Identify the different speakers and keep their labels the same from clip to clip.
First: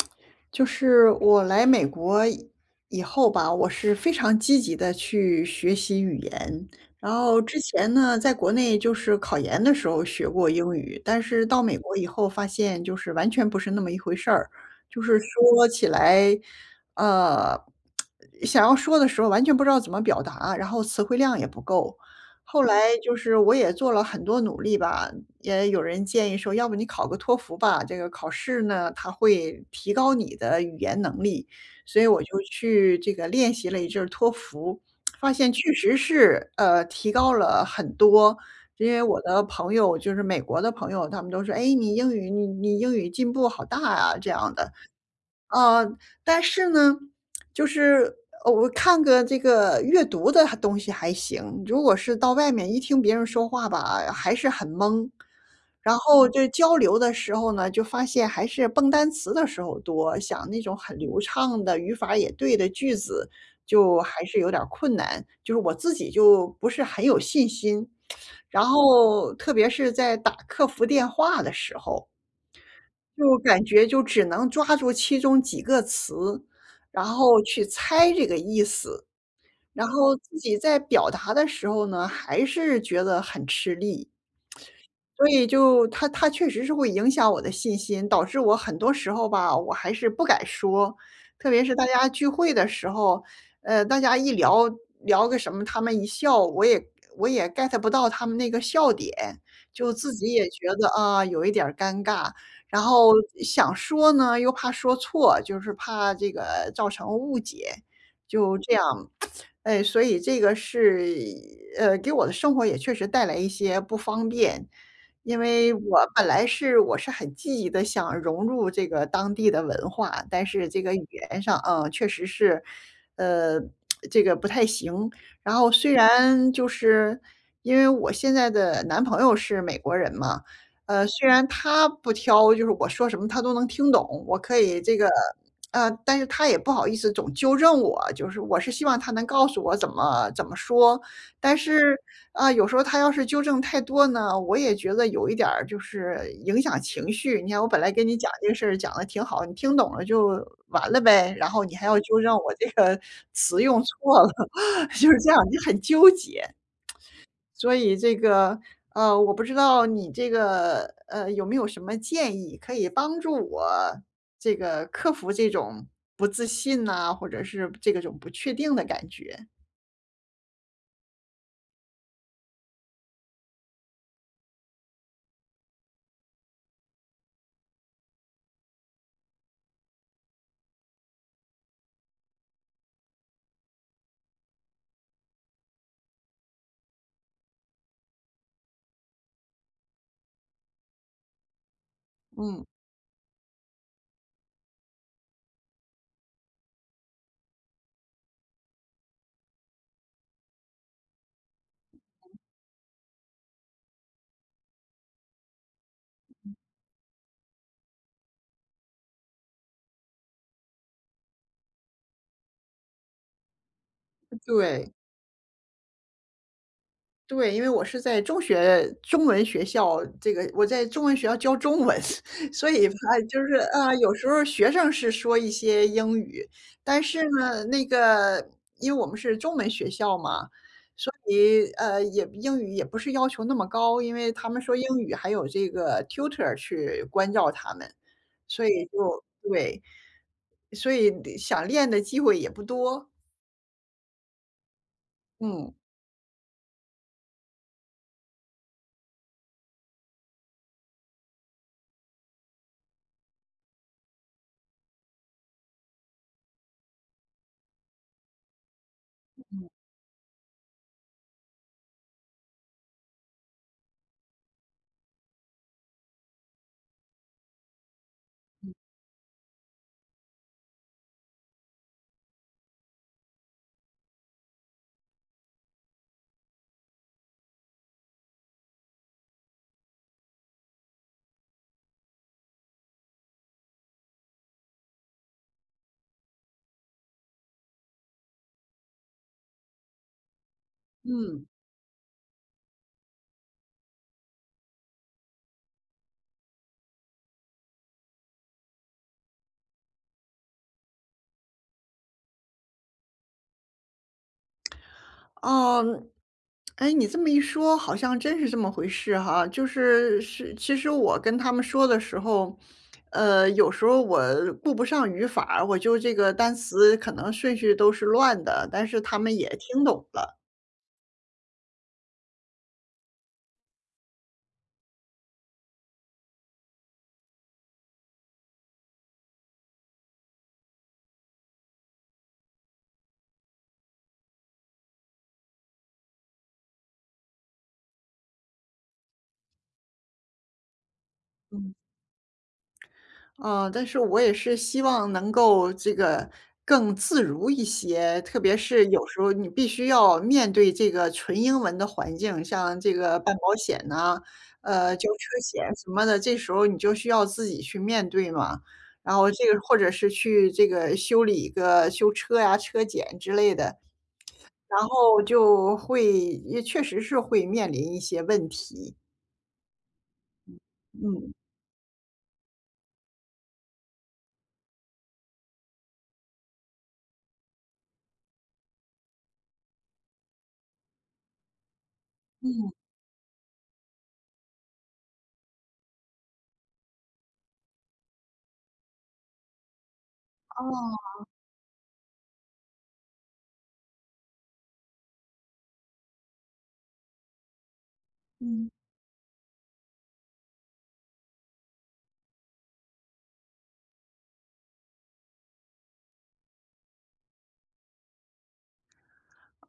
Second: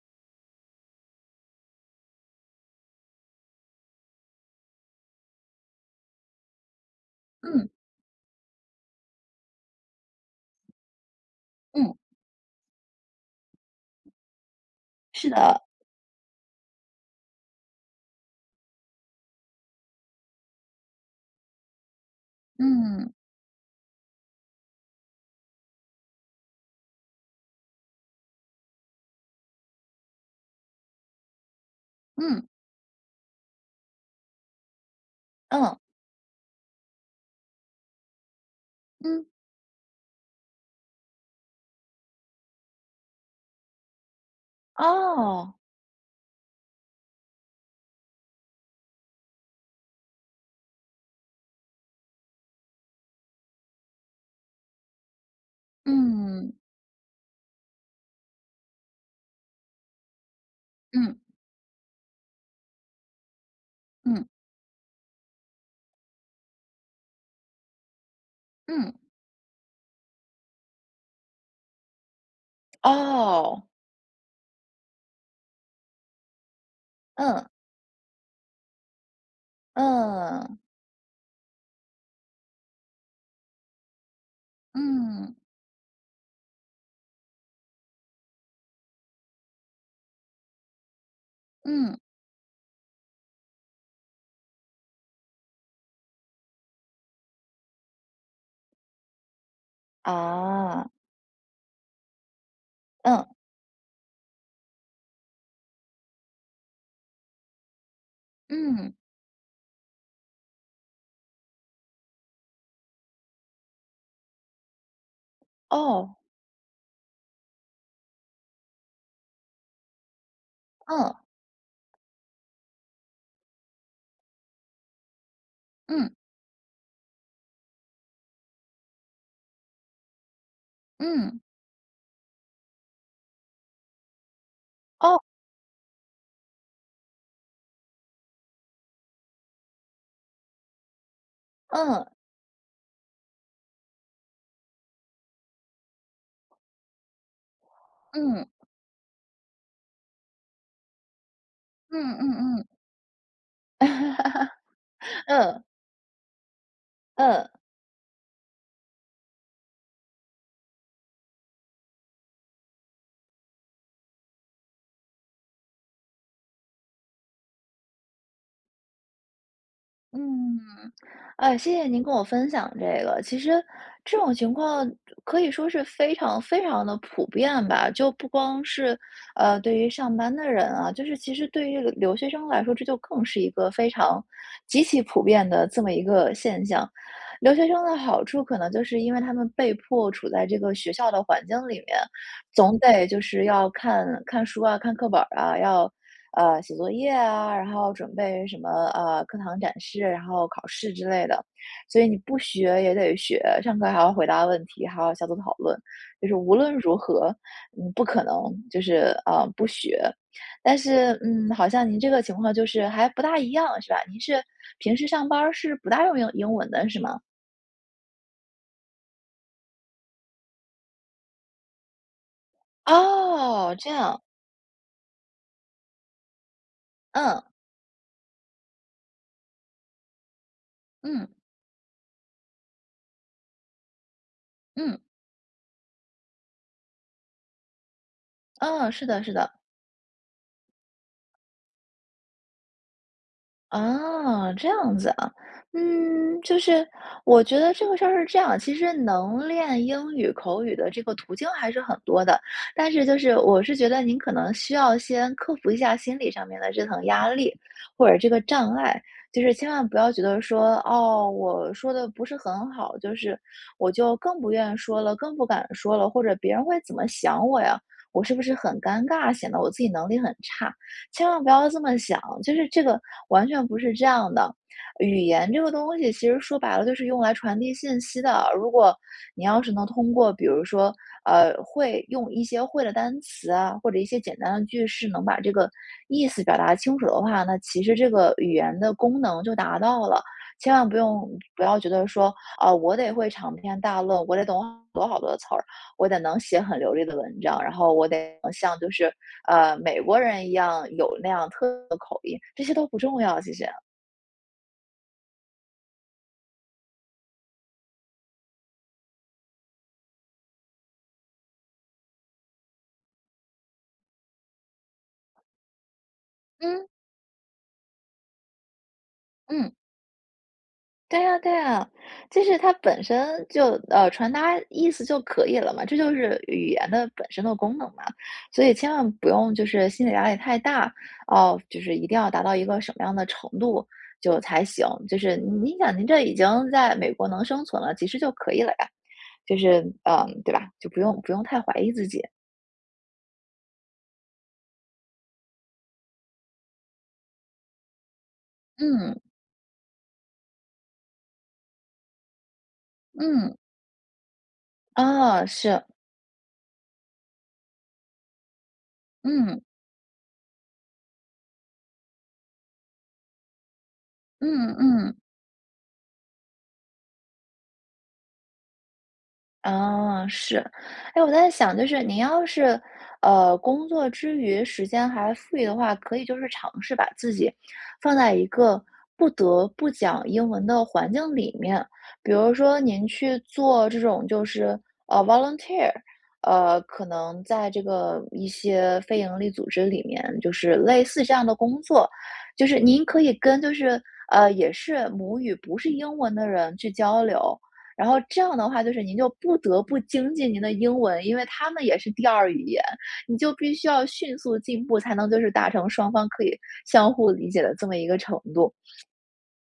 Speaker 1: 就是我来美国以后吧，我是非常积极地去学习语言。然后之
Speaker 2: 嗯。
Speaker 1: 前呢在国内就是考研的时候学过英语，但是到美国
Speaker 2: 嗯。
Speaker 1: 以后发现就是完全不是那么一回事儿，就是
Speaker 2: 是的。
Speaker 1: 说起来，呃，想要说的时候完全不知道怎么表达，然后词汇量也不够。后来
Speaker 2: 嗯。
Speaker 1: 就是我也做了很多努力吧，也有人建议说要不你考个托福吧。这个考试呢，它会提高你的语言能力，所以我就
Speaker 2: 嗯。
Speaker 1: 去这个练习了一阵儿托福，发现确
Speaker 2: 嗯。
Speaker 1: 实是，呃，提高了很多。因为我
Speaker 2: 嗯。
Speaker 1: 的朋友就是美国的朋友，他们都说，哎，你英语你你英语进步好大呀，这样的。
Speaker 2: 哦。
Speaker 1: 呃，但是呢，就是我看个这个阅读的东西还行，如果是到外面一听别人说话吧，还是很懵。然后就
Speaker 2: 嗯。
Speaker 1: 交流的时候呢，就发现还是蹦单词的时候多，讲那种很
Speaker 2: 嗯。
Speaker 1: 流畅的，语法也对的句子就还
Speaker 2: 嗯。
Speaker 1: 是有点困难，就是我自己就不是很有信心。然
Speaker 2: 嗯。
Speaker 1: 后特别是在打客服电话的时候，就感
Speaker 2: 哦。
Speaker 1: 觉就只能抓住其中几个词，然后
Speaker 2: 嗯。
Speaker 1: 去猜这个意思。然后自己
Speaker 2: 嗯。
Speaker 1: 在表达的时候呢，还是觉得很吃力。所
Speaker 2: 嗯。
Speaker 1: 以就它它确实是会影响我的信心，导致我很多时候吧，我还是不敢说。特别是大
Speaker 2: 嗯。
Speaker 1: 家聚会的时候，呃，大家一聊聊个什么，他们一笑我也我也 get 不到他们那个笑点。就自己也觉
Speaker 2: 哦。
Speaker 1: 得啊，有一点儿尴尬，然后
Speaker 2: 嗯。
Speaker 1: 想说呢，又怕说错，就是怕这个造成误解。就这样，
Speaker 2: 嗯。
Speaker 1: 呃，所以这个是，呃，给我的生活也确实带来一些不方便。因为我
Speaker 2: 哦。
Speaker 1: 本来是我是很积极地，想融入这个当地的文化。但是这个语
Speaker 2: 嗯。
Speaker 1: 言上啊，确实是，呃，这个不太行。然后虽
Speaker 2: 嗯。
Speaker 1: 然就是因为我现在的男朋友是美国人嘛，呃，虽
Speaker 2: 嗯。
Speaker 1: 然他不挑，就是我说什么他都能听懂。我可以这个
Speaker 2: 哦。
Speaker 1: 呃，但是他也不好意思总纠正我，就是我是希望他能告诉我怎么怎么说。但是，
Speaker 2: 嗯。
Speaker 1: 啊，有时候他要是纠正太多呢，我也觉得有一点儿就是影响情绪。你看我本来跟你讲
Speaker 2: 嗯。
Speaker 1: 这个事儿讲得挺好，你听懂了就完了呗，然后你还要
Speaker 2: 嗯
Speaker 1: 纠正我
Speaker 2: 嗯
Speaker 1: 这
Speaker 2: 嗯。
Speaker 1: 个词用错了，就是 这样，你
Speaker 2: 嗯。
Speaker 1: 很纠结。
Speaker 2: 嗯。
Speaker 1: 所以这个，呃，我不知道你这个，呃，有没有什么建议可以帮助我这个克服这种不自信呐，或者是这个种不确定的感觉。
Speaker 2: 嗯，呃，谢谢您跟我分享这个。其实，这种情况，可以说是非常非常地普遍吧。就不光是，呃，对于上班的人啊，就是其实对于留学生来说，这就更是一个非常极其普遍的这么一个现象。留学生的好处可能就是因为他们被迫处在这个学校的环境里面。
Speaker 1: 嗯。
Speaker 2: 总得，就是要看看书啊，看课本儿啊。要，呃，写作业啊，然后准备什么，呃，课堂展示，然后考试之类的。所以你，不学也得学。上课还要回答问题，还要小组讨论。就是无论如何，你不可能就是，呃，不学。但是，嗯，好像您这个情况就是还不大一样，是吧？您是
Speaker 1: 对。
Speaker 2: 平时上班儿是不大用英英文的是吗？
Speaker 1: 对，因为我是在中学中文学校这个我在中文学校教中文。所以它就是，
Speaker 2: 哦。这
Speaker 1: 啊，有
Speaker 2: 样。
Speaker 1: 时候学生是说一些英语，但是
Speaker 2: 嗯。
Speaker 1: 呢，那个因为我们是中文学校嘛，所
Speaker 2: 嗯。
Speaker 1: 以，呃，也英语也不是要求那么高，因为他们说英
Speaker 2: 嗯。
Speaker 1: 语还有这个 Tutor 去关照他们。所以
Speaker 2: 嗯，是的
Speaker 1: 就
Speaker 2: 是的。
Speaker 1: 对。所以想练的机会也不多。
Speaker 2: 哦，这样子啊。
Speaker 1: 嗯。
Speaker 2: 嗯，就是，我觉得这个事儿是这样，其实能练英语口语的这个途径还是很多的，但是就是，我是觉得您可能需要先克服一下心理上面的这层压力，或者这个障碍，就
Speaker 1: 嗯
Speaker 2: 是
Speaker 1: 嗯。
Speaker 2: 千万不要觉得说：“哦，我说得不是很好，就是，我就更不愿意说了，更不敢说了，或者别人会怎么想我呀，我是不是
Speaker 1: 嗯。
Speaker 2: 很尴尬，显得我自己能力很差。”千万不要这么想。就是这个，完全不是这样的，语言这个东西其实说白了就是用来传递信息的，如果，你要是能通过比如说，呃，会用一些会的单词啊，或者一些简单的句式，能把这个，意思表达清楚的话，那其实这个语言的功能就达到了。千万不用
Speaker 1: 嗯。
Speaker 2: 不要觉得说：“啊，我得会长篇大论，我得懂好多好多词儿，我得能写很流利的文章，然后我得像就是，呃，美国人一样有那样特别的口音”，这些都不重要，其实。
Speaker 1: 哦，哎，你这么一说，好像真是这么回事哈。就是是其实我跟他们说的时候，呃，有时候我顾不上语法，我就这个单
Speaker 2: 嗯。
Speaker 1: 词可能顺序都是乱的，但是他们也
Speaker 2: 嗯。
Speaker 1: 听懂了。
Speaker 2: 对啊对啊，其实它本身就，呃，传达意思就可以了嘛。这就是语言的本身的功能嘛，所以千万不用就是心理压力太大，哦，就是一定要达到一个什么样的程度就才行，就是您想您这已经在美国能生存了，其实就可以了呀，就是，呃，对吧，就不用不用太
Speaker 1: 嗯。
Speaker 2: 怀疑自己。
Speaker 1: 呃，但是我也是希望能够这个更自如一些，特别是有
Speaker 2: 嗯。
Speaker 1: 时候你必须要面对这个纯英文的环境，像这个办保
Speaker 2: 嗯。
Speaker 1: 险呢，呃，交车
Speaker 2: 啊，
Speaker 1: 险
Speaker 2: 是。
Speaker 1: 什么的，这时候你就需要自己去面对嘛，然后这个
Speaker 2: 嗯。
Speaker 1: 或者是去这个修理个修车呀，车检之类的，
Speaker 2: 嗯
Speaker 1: 然
Speaker 2: 嗯。
Speaker 1: 后就会也确实是会面临一些问题。
Speaker 2: 啊，是，哎，我
Speaker 1: 嗯。
Speaker 2: 在想，就是你要是，呃，工作之余，时间还富裕的话，可以就是尝试把自己，放在一个不得不讲英文的环境里面。比如
Speaker 1: 嗯。
Speaker 2: 说您去做这种就是，啊，volunteer，呃，可能在这个一些非盈利组织里面就是类似
Speaker 1: 哦。
Speaker 2: 这样的工作。就是您可以跟就是呃，也是母语不是英文的人去交流，然后这样的
Speaker 1: 嗯。
Speaker 2: 话就是您就不得不精进您的英文。因为他们也是第2语言，你就必须要迅速进步，才能就是达成双方可以，相互理解的这么一个程度。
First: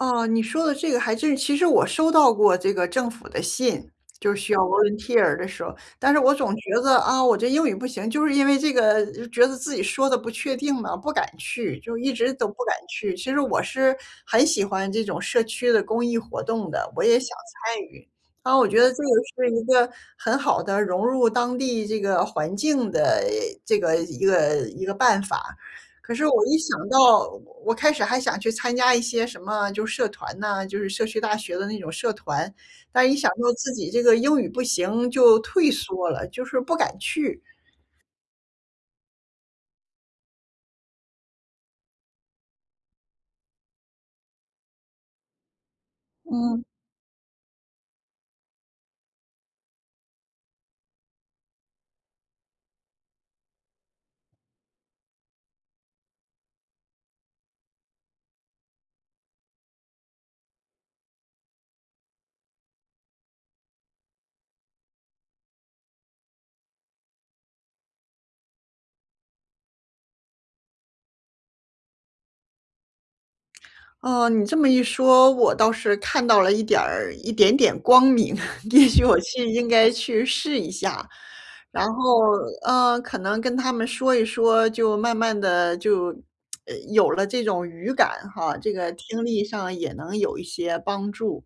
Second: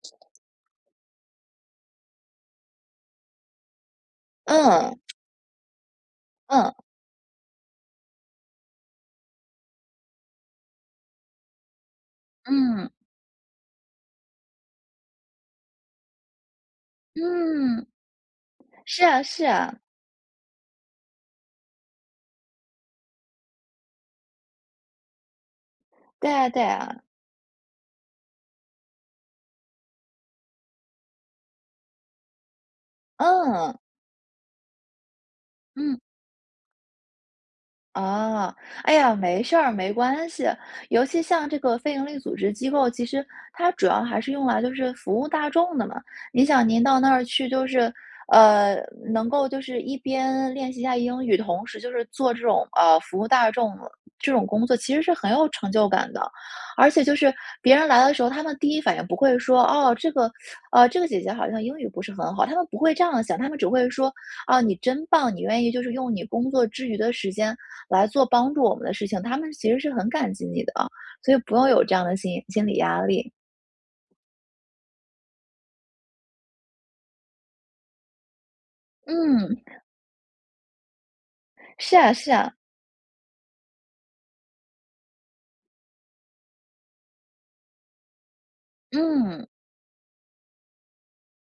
Speaker 1: 哦，你说的这个还真是，其实我收到过这个政府的信。就需要
Speaker 2: 嗯。
Speaker 1: volunteer 的时候，但是我总觉
Speaker 2: 嗯。
Speaker 1: 得，啊，我这英语不行，就是因为这个觉得自己说得不确定了，不敢去，就一直都不敢
Speaker 2: 嗯。
Speaker 1: 去。其实我是，很喜欢这种社区的公益活动的，我也想参
Speaker 2: 嗯。
Speaker 1: 与。啊，我觉得这
Speaker 2: 是
Speaker 1: 个
Speaker 2: 啊是
Speaker 1: 是一
Speaker 2: 啊。
Speaker 1: 个很好的，融入当地这个环境的，这个一个一个办法。可是
Speaker 2: 对
Speaker 1: 我
Speaker 2: 啊
Speaker 1: 一
Speaker 2: 对
Speaker 1: 想
Speaker 2: 啊。
Speaker 1: 到我开始还想去参加一些什么就是社团呐，就是社区大学的那种社团。但一想到自
Speaker 2: 嗯。
Speaker 1: 己这个英语不行，就退
Speaker 2: 嗯。
Speaker 1: 缩了，就是不敢去。
Speaker 2: 啊，哎呀，没事儿，没关系，尤其像这个非营利组织机构，其实，它主要还是用来就是服务大众的嘛。您
Speaker 1: 嗯。
Speaker 2: 想您到那儿去就是，呃，能够就是一边练习一下英语，同时就是做这种，呃，服务大众，这种工作其实是很有成就感的。而且就是别人来的时候，他们第一反应不会说，哦，这个，啊，这个姐姐好像英语不是很好，他们不会这样想，他们只会说，哦，你真棒，你愿意就是用你工作之余的时间，来做帮助我们的事情。他们其实是很感激你的啊，所以不用有这样的心心理压力。
Speaker 1: 哦，你这么一说，我倒是看到了一点儿一点点光明，也许我去
Speaker 2: 嗯。
Speaker 1: 应该去试一下，然
Speaker 2: 是啊
Speaker 1: 后，
Speaker 2: 是啊。
Speaker 1: 呃，可能跟他们说一说，就慢慢地就呃，有了这种语感哈，这个听力
Speaker 2: 嗯。
Speaker 1: 上也能有一些帮助。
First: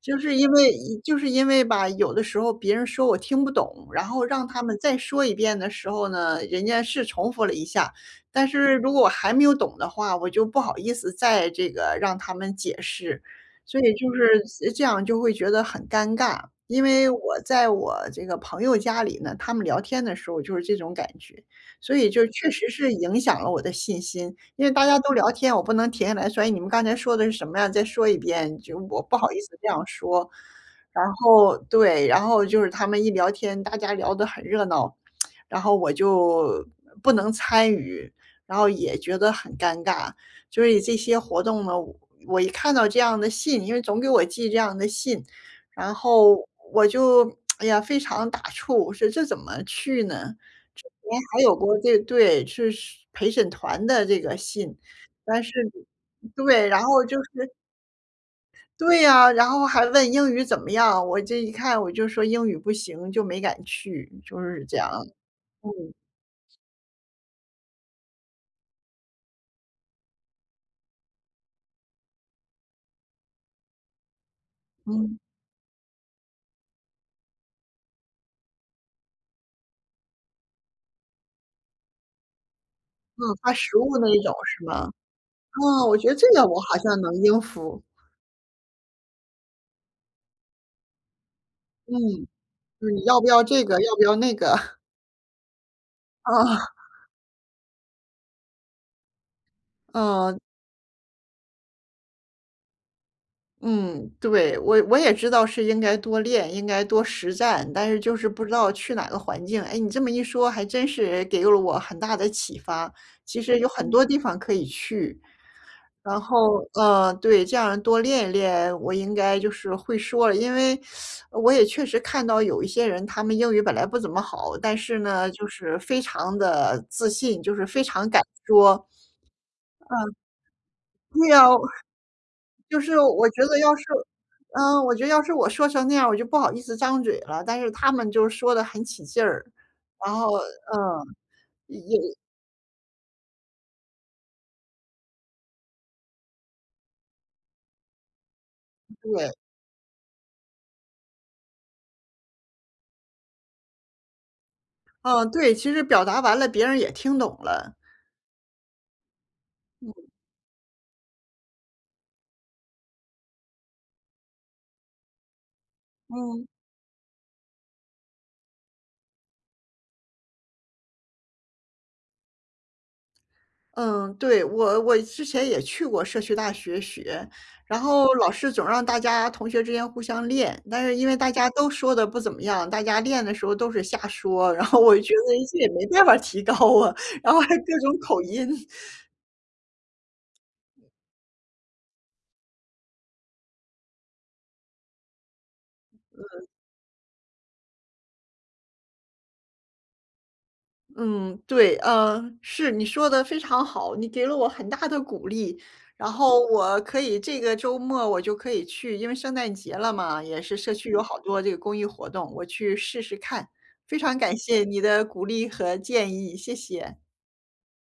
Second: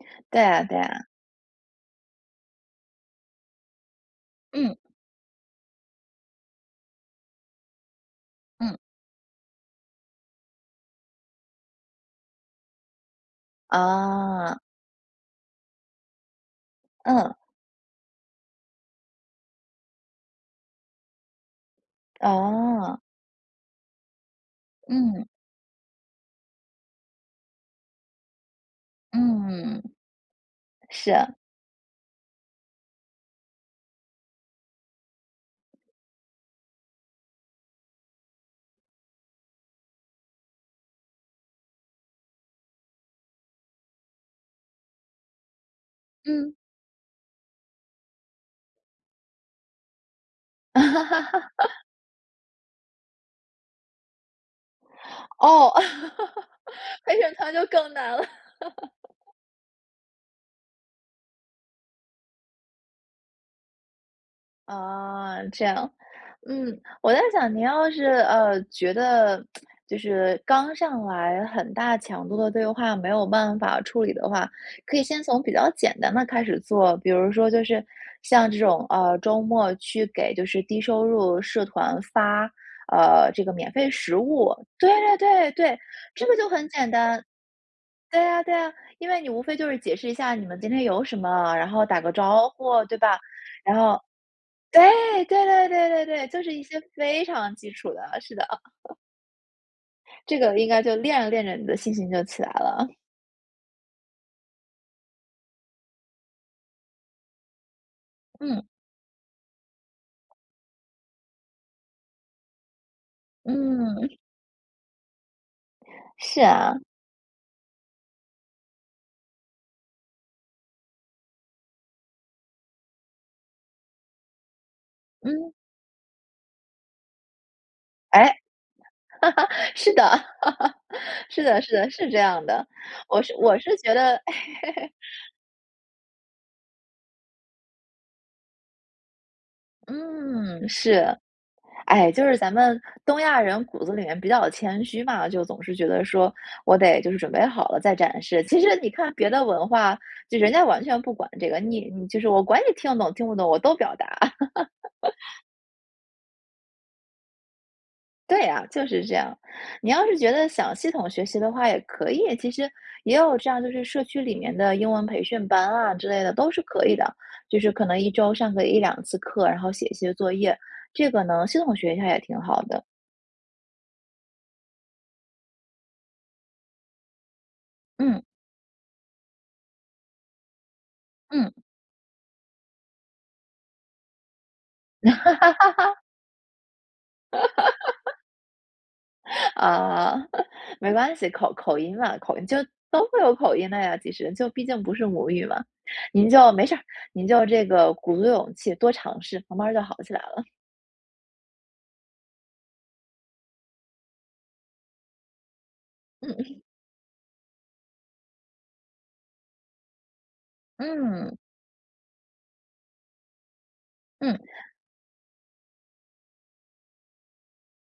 Speaker 1: 就是
Speaker 2: 对
Speaker 1: 因
Speaker 2: 啊
Speaker 1: 为
Speaker 2: 对啊。
Speaker 1: 就是因为吧，有的时候别人说我听不懂，然后让他们
Speaker 2: 嗯。
Speaker 1: 再说一遍的时候呢，人家是重复了一下，但是
Speaker 2: 嗯。
Speaker 1: 如果我还没有懂的话，我就不好意思再这个让他们解释。所以就
Speaker 2: 哦。
Speaker 1: 是这样就会觉得很尴尬，因为
Speaker 2: 嗯。
Speaker 1: 我在我这个朋友家里呢，他们聊天的时候就是这种感觉，所以就确实是
Speaker 2: 哦。
Speaker 1: 影响了我的信心。因为大家都
Speaker 2: 嗯。
Speaker 1: 聊天，我不能停下来说，哎，你们刚才说的是什么呀？再说一遍，就我不好意思这
Speaker 2: 嗯。
Speaker 1: 样说。然
Speaker 2: 是啊。
Speaker 1: 后对，然后就是他们一聊天，大家聊得很热闹，然后我就，不能参与，然后也觉得很尴尬。所以这些活动呢，我一看到这样的信，因为总给我寄这样的信，然后
Speaker 2: 嗯。
Speaker 1: 我就，哎呀，非常打怵，我说这怎么去呢？之前还有过，这对，是陪审团的这个信，但是
Speaker 2: 哦，
Speaker 1: 对，然后就
Speaker 2: 陪
Speaker 1: 是
Speaker 2: 审团就更难了。
Speaker 1: 对呀，然后还问英语怎么样？我这一看我就说英语不行就没敢去，就是这样。
Speaker 2: 啊，这样，
Speaker 1: 嗯。
Speaker 2: 嗯。我在想您要是，呃，觉得，就是刚上来很大强度的对话，没有办法处理的话，可以
Speaker 1: 嗯。
Speaker 2: 先从比较简单的开始做。比如说就是，像这种，呃，周末去给就是低收入社团发，
Speaker 1: 嗯，
Speaker 2: 呃，这
Speaker 1: 它
Speaker 2: 个免
Speaker 1: 食
Speaker 2: 费
Speaker 1: 物呢
Speaker 2: 食
Speaker 1: 有
Speaker 2: 物。
Speaker 1: 什么？
Speaker 2: 对对对，
Speaker 1: 啊，我觉得
Speaker 2: 这
Speaker 1: 这
Speaker 2: 个
Speaker 1: 个
Speaker 2: 就
Speaker 1: 我
Speaker 2: 很
Speaker 1: 好
Speaker 2: 简
Speaker 1: 像能
Speaker 2: 单。
Speaker 1: 应付。
Speaker 2: 对啊对啊，因为你无非就是解释一下你们今天有什么，然后
Speaker 1: 嗯，
Speaker 2: 打个招呼，
Speaker 1: 就
Speaker 2: 对
Speaker 1: 你
Speaker 2: 吧？
Speaker 1: 要不要这个？
Speaker 2: 然
Speaker 1: 要
Speaker 2: 后
Speaker 1: 不要那个？
Speaker 2: 对，对对对对 对，就是一
Speaker 1: 哦。
Speaker 2: 些非常基础的，是的。这
Speaker 1: 嗯
Speaker 2: 个应该就，练着练着你的信心就起来了。
Speaker 1: 嗯，对。我我也知道是应该多练，应该多实战，但是就是不知
Speaker 2: 嗯。
Speaker 1: 道去哪个环境。哎，你这么一说，还真是给了我很大的启发，其实有很多
Speaker 2: 嗯。
Speaker 1: 地方可以去，然后
Speaker 2: 是啊。
Speaker 1: 呃，对这样多练练，我应该就是会说了，因为 我也确实看到有一些人，他们英语本来不怎么好，但是呢，就
Speaker 2: 嗯。
Speaker 1: 是非常的自信，就是非常敢
Speaker 2: 哎！
Speaker 1: 说。嗯。
Speaker 2: 是的，
Speaker 1: 对
Speaker 2: 是
Speaker 1: 啊，
Speaker 2: 的是的，是这样的。
Speaker 1: 就是
Speaker 2: 我
Speaker 1: 我
Speaker 2: 是
Speaker 1: 觉得
Speaker 2: 我
Speaker 1: 要
Speaker 2: 是
Speaker 1: 是
Speaker 2: 觉得
Speaker 1: 嗯，我觉得要是我说成那样，我就不好意思张嘴了，但是他们就说的很起劲，然后
Speaker 2: 嗯，
Speaker 1: 嗯。
Speaker 2: 是。哎，就是咱们东亚人骨子里面比较谦虚嘛，就总是觉得说，我得就是准备好了再展示。其实你看别
Speaker 1: 对。
Speaker 2: 的文化，就人家完全不管这个，你你就是我管你听得懂听不懂，我都表达。
Speaker 1: 嗯，对，其实表达完了别人也听懂了。
Speaker 2: 对啊，就是这样。你要
Speaker 1: 嗯。
Speaker 2: 是觉得想系统学习的话也可以，其实也有这样就是社区里面的英文培训班啊，之类的
Speaker 1: 嗯。
Speaker 2: 都是可以的。就是可能1周上个1-2次课，然后写一些作业。这个呢，系统学一下也挺好的。
Speaker 1: 嗯，对，我我之前也去过社区大学学，然后
Speaker 2: 嗯。
Speaker 1: 老师总让大家同学之间互相练，但是因为大家
Speaker 2: 嗯。
Speaker 1: 都说的不怎么样，大家练的时候都是瞎说，然后我觉得这也没 办法提高啊，然后还有各种口 音。
Speaker 2: 啊，没关系，口口音嘛，口音就都会有口音的呀其实，就毕竟不是母语嘛。您
Speaker 1: 嗯。
Speaker 2: 就没事您就这个鼓足勇气多尝试，慢慢儿就好起来了。
Speaker 1: 嗯，对。呃，是，你说得非常好，你给了我很大的鼓励，然
Speaker 2: 嗯。
Speaker 1: 后 我可以这个周末我就可以去因为圣诞节了嘛，也是社区有好
Speaker 2: 嗯。
Speaker 1: 多这个公益活动，我去试试看。非常感
Speaker 2: 嗯。
Speaker 1: 谢你的鼓励和建议，谢谢。